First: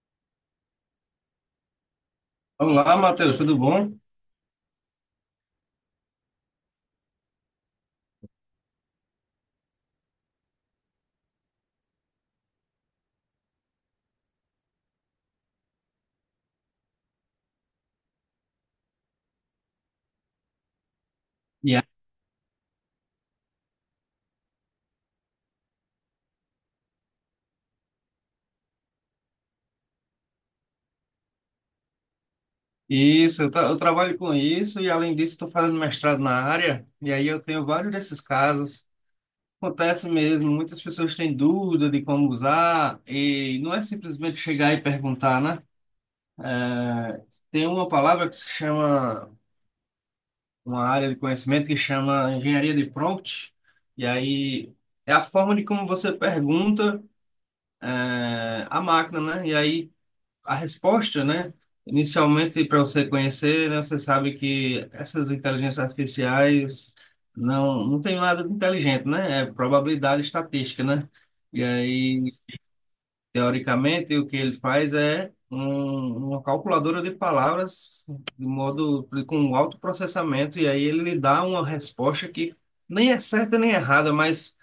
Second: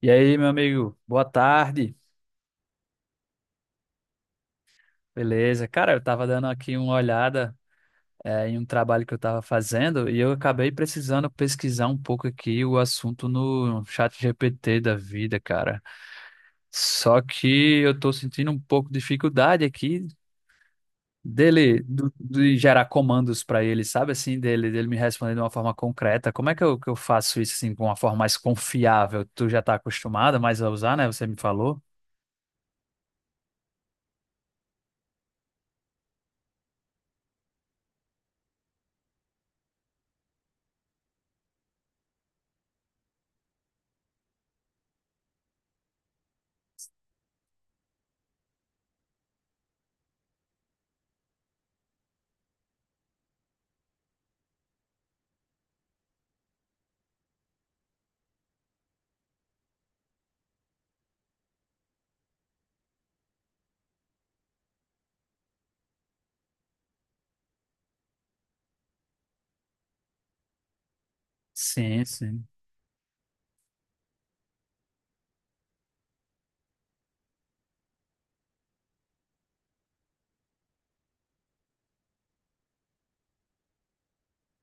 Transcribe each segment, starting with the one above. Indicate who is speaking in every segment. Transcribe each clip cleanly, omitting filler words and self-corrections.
Speaker 1: E aí, meu amigo, boa tarde.
Speaker 2: Olá, Matheus, tudo bom?
Speaker 1: Beleza? Cara, eu tava dando aqui uma olhada, em um trabalho que eu tava fazendo e eu acabei precisando pesquisar um pouco aqui o assunto no chat GPT da vida, cara. Só que eu tô sentindo um pouco de dificuldade aqui
Speaker 2: E aí,
Speaker 1: de gerar comandos pra ele, sabe assim, dele me responder de uma forma concreta. Como é que eu faço isso assim, de uma forma mais confiável? Tu já tá acostumado mais a usar, né? Você me falou?
Speaker 2: isso, eu trabalho com isso e além disso estou fazendo mestrado na área e aí eu tenho vários desses casos. Acontece mesmo, muitas pessoas têm dúvida de como usar e não é simplesmente chegar e perguntar, né? Tem uma palavra que se chama, uma área de conhecimento que chama engenharia de prompt, e aí é a forma de como você pergunta à máquina, né? E aí a resposta, né? Inicialmente, para você conhecer, né, você sabe que essas inteligências artificiais não tem nada de inteligente, né? É probabilidade estatística, né? E
Speaker 1: Sim,
Speaker 2: aí,
Speaker 1: sim.
Speaker 2: teoricamente, o que ele faz é uma calculadora de palavras de modo com um alto processamento, e aí ele lhe dá uma resposta que nem é certa nem errada, mas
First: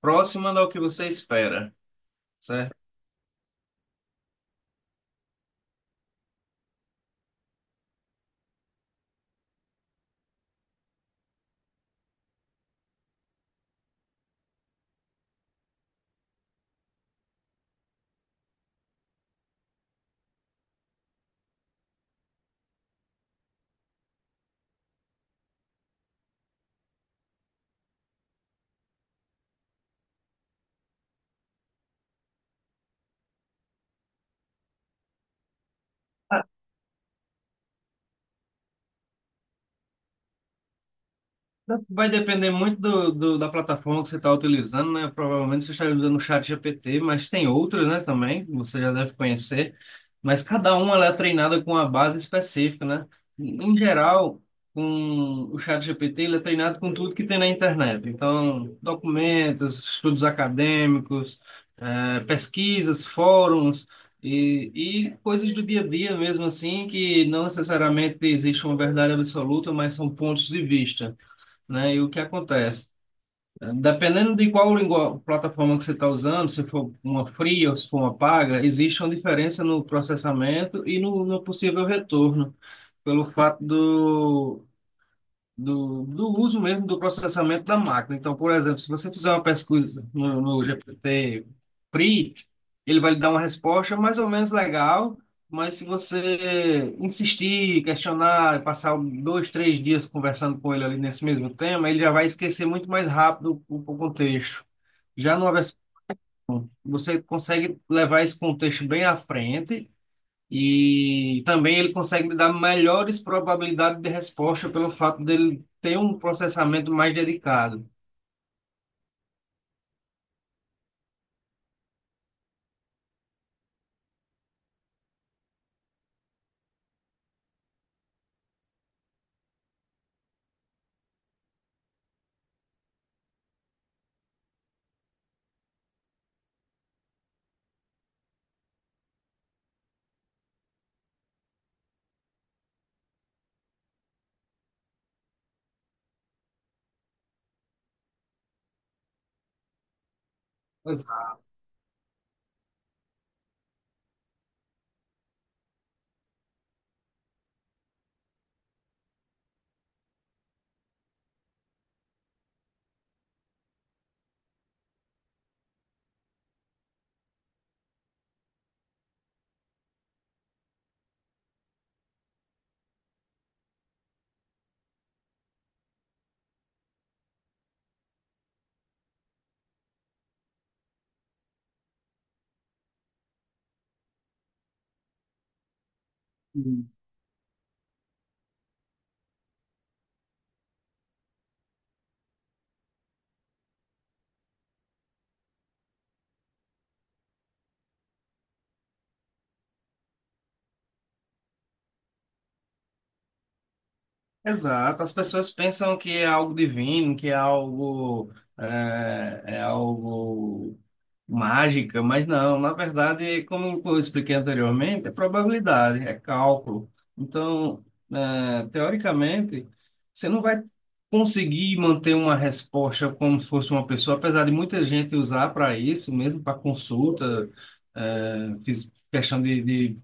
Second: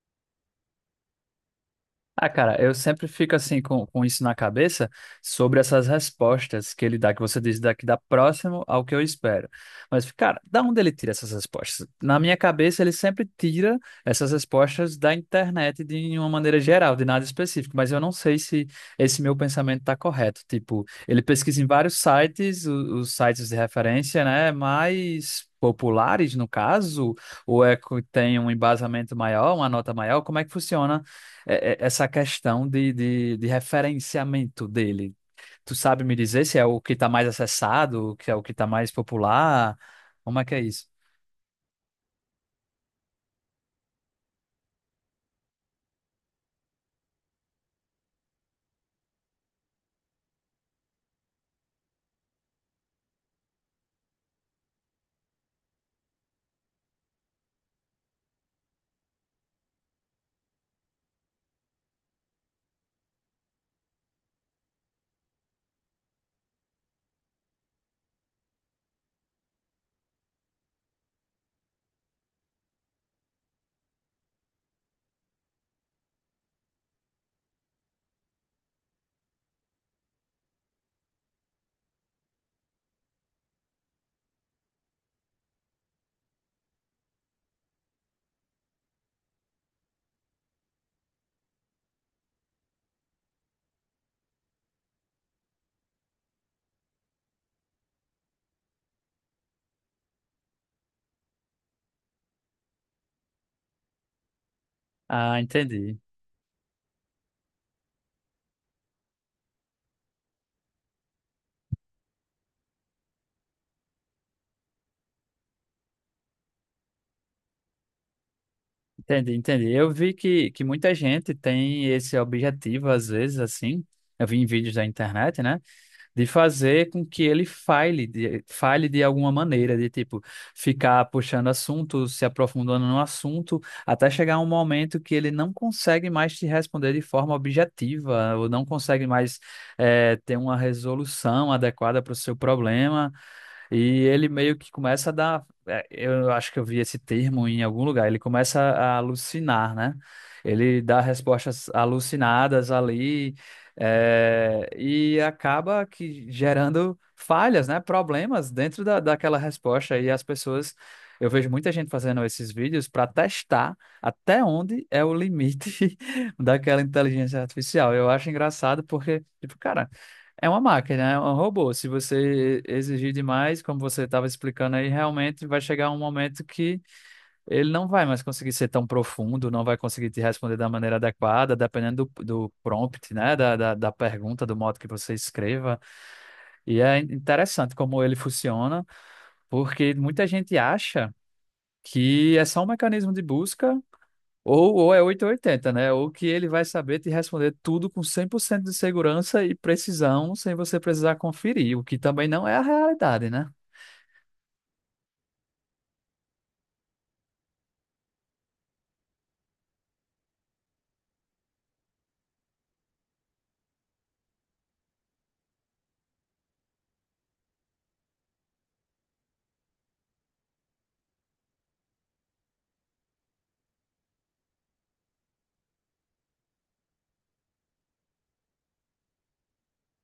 Speaker 2: próxima do que você espera.
Speaker 1: Ah, cara, eu sempre fico assim com isso na cabeça sobre essas respostas que ele dá, que você diz daqui dá próximo ao que eu espero. Mas, cara, da onde ele tira essas respostas? Na minha cabeça, ele sempre tira essas respostas da internet de uma maneira geral, de nada específico. Mas eu não sei se esse meu pensamento está correto. Tipo, ele pesquisa em vários sites, os sites de referência, né? Mais populares, no caso, ou é que tem um embasamento maior, uma nota maior? Como é que funciona? Essa questão de referenciamento dele. Tu sabe me dizer se é o que está mais acessado, que é o que está mais popular? Como é que é isso?
Speaker 2: Vai depender muito da plataforma que você está utilizando, né? Provavelmente você está usando o ChatGPT, mas tem outras, né, também, que você já deve conhecer. Mas cada uma ela é treinada com uma base específica, né? Em geral, com o ChatGPT ele é treinado com tudo que tem na internet. Então, documentos, estudos acadêmicos, pesquisas, fóruns e, e coisas do dia a dia mesmo assim, que não necessariamente existe uma verdade absoluta, mas são pontos de vista, né? E o que acontece? Dependendo de qual lingua- plataforma que você está usando, se for uma fria ou se for uma paga, existe uma diferença no processamento e no possível retorno, pelo fato do uso mesmo do processamento da máquina. Então, por exemplo, se você fizer uma pesquisa no GPT PRI, ele vai lhe dar uma resposta mais ou menos legal, mas se você insistir, questionar, passar um, dois, três dias conversando com ele ali nesse mesmo tema, ele já vai esquecer muito mais rápido o contexto. Já
Speaker 1: Ah,
Speaker 2: numa
Speaker 1: entendi.
Speaker 2: você consegue levar esse contexto bem à frente e também ele consegue me dar melhores probabilidades de resposta pelo fato dele ter um processamento mais dedicado.
Speaker 1: Entendi, entendi. Eu vi que muita gente tem esse objetivo, às vezes, assim. Eu vi em vídeos da internet, né? De fazer com que ele falhe de alguma maneira, de tipo, ficar puxando assunto, se aprofundando no assunto, até chegar um momento que ele não consegue mais te responder de forma objetiva, ou não consegue mais ter uma resolução adequada para o seu problema. E ele meio que começa a dar. Eu acho que eu vi esse termo em algum lugar. Ele começa a alucinar, né? Ele dá
Speaker 2: Exato.
Speaker 1: respostas alucinadas ali, é, e acaba que gerando falhas, né? Problemas dentro daquela resposta. E as pessoas. Eu vejo muita gente fazendo esses vídeos para testar até onde é o limite daquela inteligência artificial. Eu acho engraçado porque, tipo, cara. É uma máquina, é um robô. Se você exigir demais, como você estava explicando aí, realmente vai chegar um momento que ele não vai mais conseguir ser tão profundo, não vai conseguir te responder da maneira adequada, dependendo do prompt, né? Da pergunta, do modo que você escreva. E é interessante como ele funciona, porque muita gente acha que é só um mecanismo de busca. Ou é oito ou oitenta, né? Ou que ele vai saber te responder tudo com 100% de segurança e precisão, sem você precisar conferir, o que também não é a realidade, né?
Speaker 2: Exato, as pessoas pensam que é algo divino, que é algo, é algo mágica, mas não, na verdade, como eu expliquei anteriormente, é probabilidade, é cálculo. Então, teoricamente, você não vai conseguir manter uma resposta como se fosse uma pessoa, apesar de muita gente usar para isso, mesmo para consulta, fiz questão de, de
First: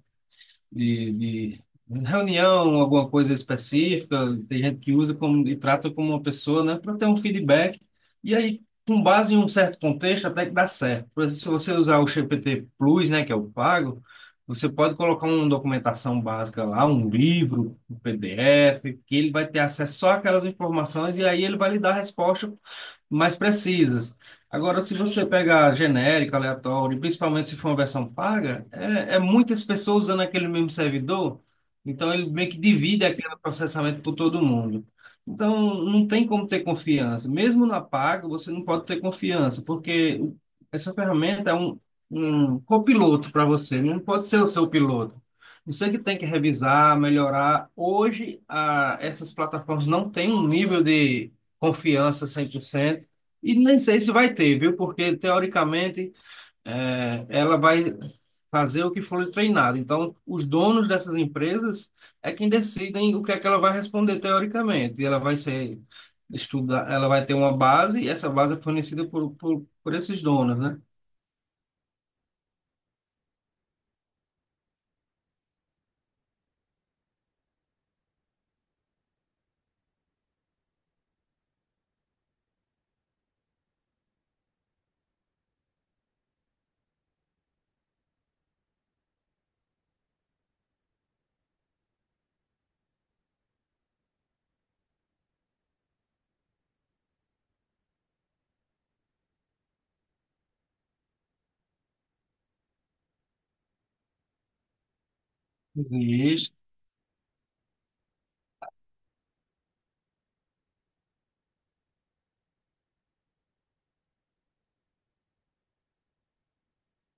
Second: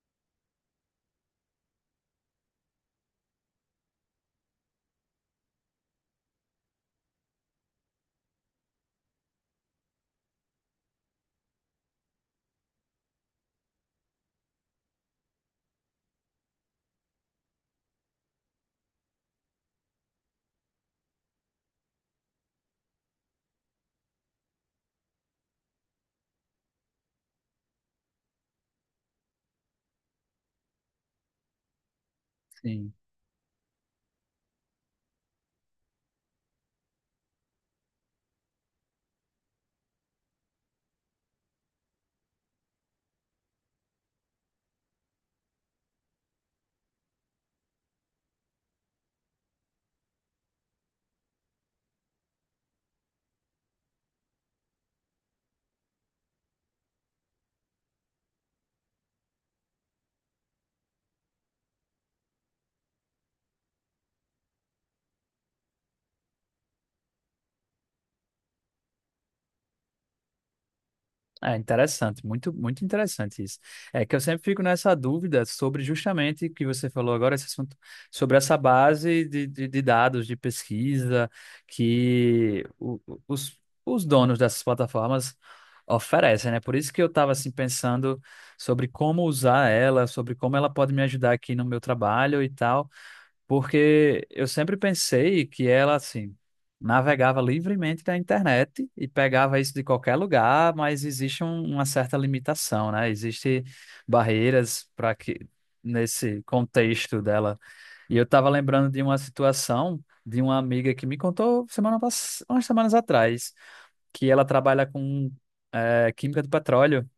Speaker 2: de, de reunião, alguma coisa específica, tem gente que usa como, e trata como uma pessoa, né, para ter um feedback. E aí, com base em um certo contexto, até que dá certo. Por exemplo, se você usar o GPT Plus, né, que é o pago, você pode colocar uma documentação básica lá, um livro, um PDF, que ele vai ter acesso só àquelas informações e aí ele vai lhe dar a resposta mais precisas. Agora, se você pegar genérico, aleatório, principalmente se for uma versão paga, é muitas pessoas usando aquele mesmo servidor, então ele meio que
Speaker 1: Sim.
Speaker 2: divide aquele processamento por todo mundo. Então, não tem como ter confiança. Mesmo na paga, você não pode ter confiança, porque essa ferramenta é um copiloto para você, né? Não pode ser o seu piloto. Você que tem que revisar, melhorar. Hoje, essas plataformas não têm um nível de confiança 100%. E nem sei se vai ter, viu? Porque, teoricamente, ela vai fazer o que for treinado. Então, os donos dessas empresas é quem decidem o que é que ela vai responder, teoricamente. E ela vai ser estudar, ela vai ter uma base, e essa base é fornecida por esses donos, né?
Speaker 1: É interessante, muito, muito interessante isso. É que eu sempre fico nessa dúvida sobre justamente o que você falou agora, esse assunto, sobre essa base de dados de pesquisa que os donos dessas plataformas oferecem, né? Por isso que eu estava assim pensando sobre como usar ela, sobre como ela pode me ajudar aqui no meu trabalho e tal. Porque eu sempre pensei que ela, assim, navegava livremente na internet e pegava isso de qualquer lugar, mas existe uma certa limitação, né? Existem barreiras para que nesse
Speaker 2: Existe.
Speaker 1: contexto dela. E eu estava lembrando de uma situação de uma amiga que me contou umas semanas atrás, que ela trabalha com química do petróleo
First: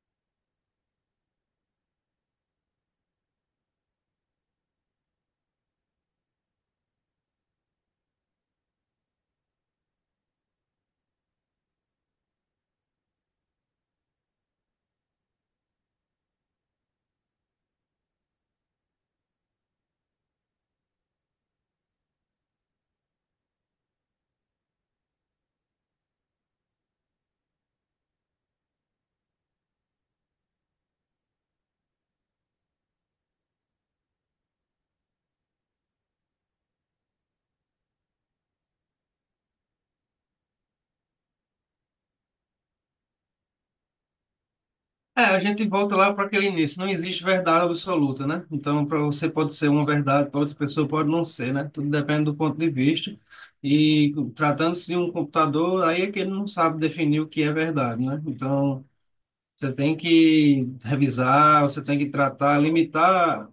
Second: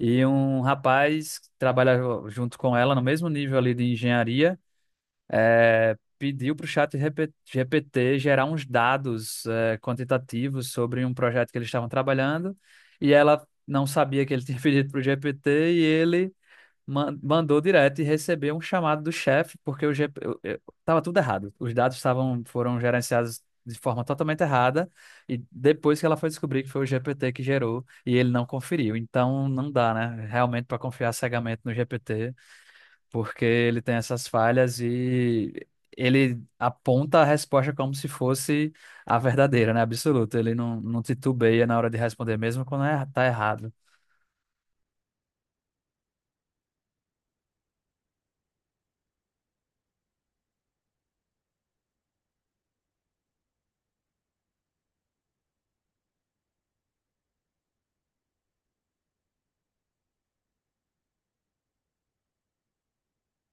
Speaker 1: e um rapaz trabalha junto com ela no mesmo nível ali de engenharia. É, pediu para o GPT gerar uns dados quantitativos sobre um projeto que eles estavam trabalhando e ela não sabia que ele tinha pedido para o GPT e ele mandou direto e recebeu um chamado do chefe porque o GP estava tudo errado. Os dados estavam foram gerenciados de forma totalmente errada e depois que ela foi descobrir que foi o GPT que gerou e ele não conferiu. Então não dá, né? Realmente para confiar cegamente no GPT porque ele tem essas falhas e ele aponta a resposta como se fosse a verdadeira, né? Absoluta. Ele não titubeia na hora de responder, mesmo quando é, tá errado.
Speaker 2: É, a gente volta lá para aquele início. Não existe verdade absoluta, né? Então, para você pode ser uma verdade, para outra pessoa pode não ser, né? Tudo depende do ponto de vista. E tratando-se de um computador, aí é que ele não sabe definir o que é verdade, né? Então, você tem que revisar, você tem que tratar, limitar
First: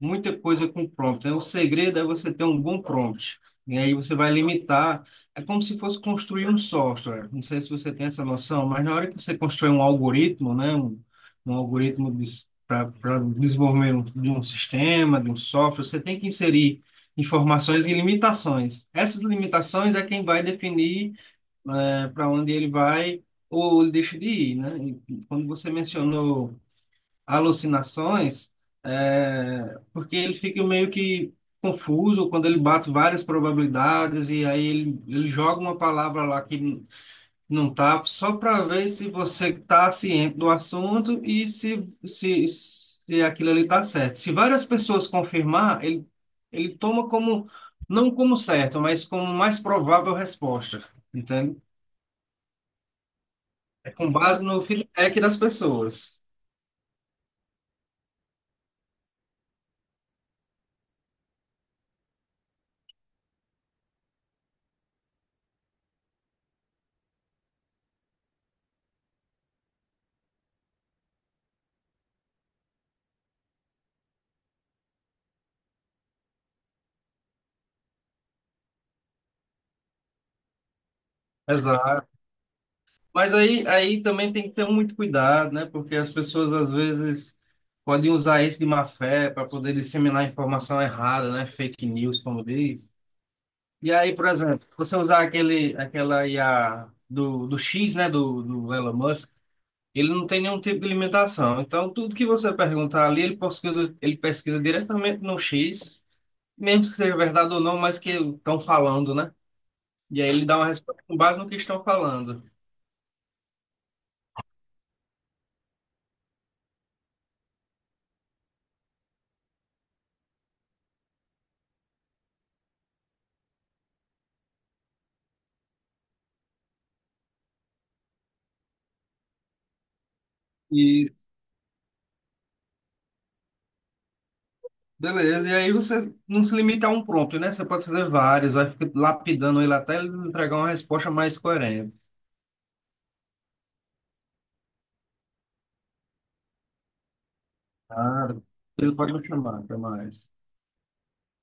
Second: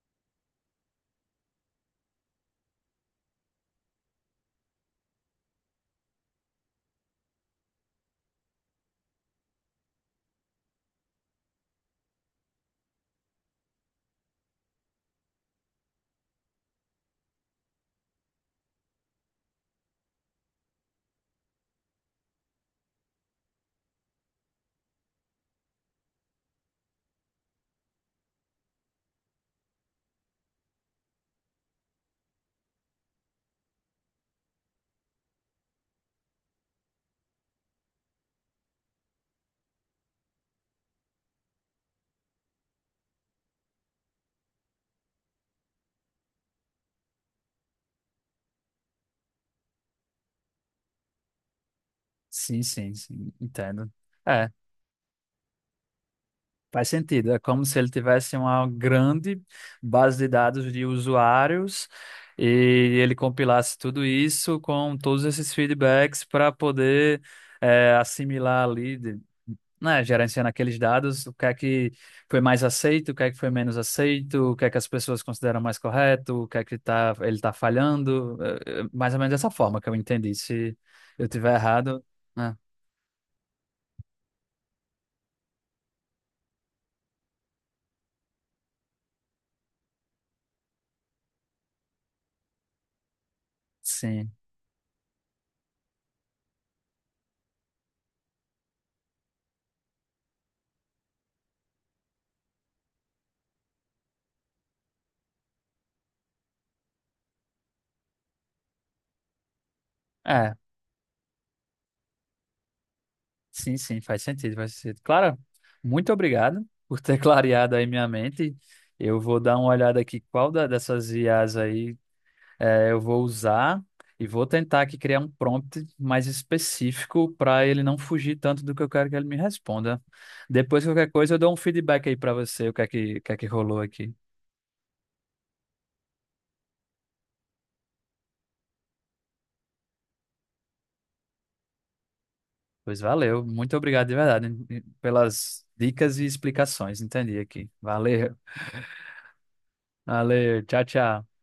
Speaker 2: muita coisa com prompt, né? O segredo é você ter um bom prompt. E aí você vai limitar. É como se fosse construir um software. Não sei se você tem essa noção, mas na hora que você constrói um algoritmo, né? Um algoritmo para desenvolvimento de um sistema, de um software, você tem que inserir informações e limitações. Essas limitações é quem vai definir para onde ele vai ou ele deixa de ir, né? E quando você mencionou alucinações, é, porque ele fica meio que confuso quando ele bate várias probabilidades e aí ele joga uma palavra lá não tá, só para ver se você tá ciente do assunto e se aquilo ali tá certo. Se várias pessoas confirmar, ele toma como, não como certo, mas como mais provável resposta, entende?
Speaker 1: Sim, sim, sim, entendo.
Speaker 2: Com base
Speaker 1: É,
Speaker 2: no feedback das pessoas.
Speaker 1: faz sentido. É como se ele tivesse uma grande base de dados de usuários e ele compilasse tudo isso com todos esses feedbacks para poder. É, assimilar ali, né, gerenciando aqueles dados, o que é que foi mais aceito, o que é que foi menos aceito, o que é que as pessoas consideram mais correto, o que é que tá, ele está falhando, mais ou menos dessa forma que eu entendi. Se eu tiver errado,
Speaker 2: Exato.
Speaker 1: né,
Speaker 2: Mas aí também tem que ter muito cuidado, né? Porque as pessoas às vezes podem usar isso de má fé para poder disseminar informação errada, né? Fake news, como diz. E aí, por
Speaker 1: sim,
Speaker 2: exemplo, você usar aquele, aquela IA do X, né? Do Elon Musk, ele não tem nenhum tipo de limitação. Então, tudo que você perguntar ali, ele pesquisa diretamente no X, mesmo que seja verdade ou não, mas que estão falando, né? E aí ele
Speaker 1: é,
Speaker 2: dá uma resposta com base no que estão falando.
Speaker 1: sim, sim, faz sentido, faz sentido. Clara, muito obrigado por ter clareado aí minha mente. Eu vou dar uma olhada aqui qual dessas IAs aí. É, eu vou usar e vou tentar aqui criar um prompt mais específico para ele não fugir tanto do que eu quero que ele me responda. Depois, qualquer
Speaker 2: E
Speaker 1: coisa, eu dou um feedback aí para você, o que é que rolou aqui.
Speaker 2: beleza, e aí você não se limita a um prompt, né? Você pode fazer vários, vai ficar lapidando ele até ele entregar uma resposta mais coerente.
Speaker 1: Pois valeu, muito obrigado de verdade hein, pelas dicas e explicações, entendi aqui.
Speaker 2: Ah,
Speaker 1: Valeu,
Speaker 2: ele pode me chamar, até mais.
Speaker 1: valeu, tchau, tchau.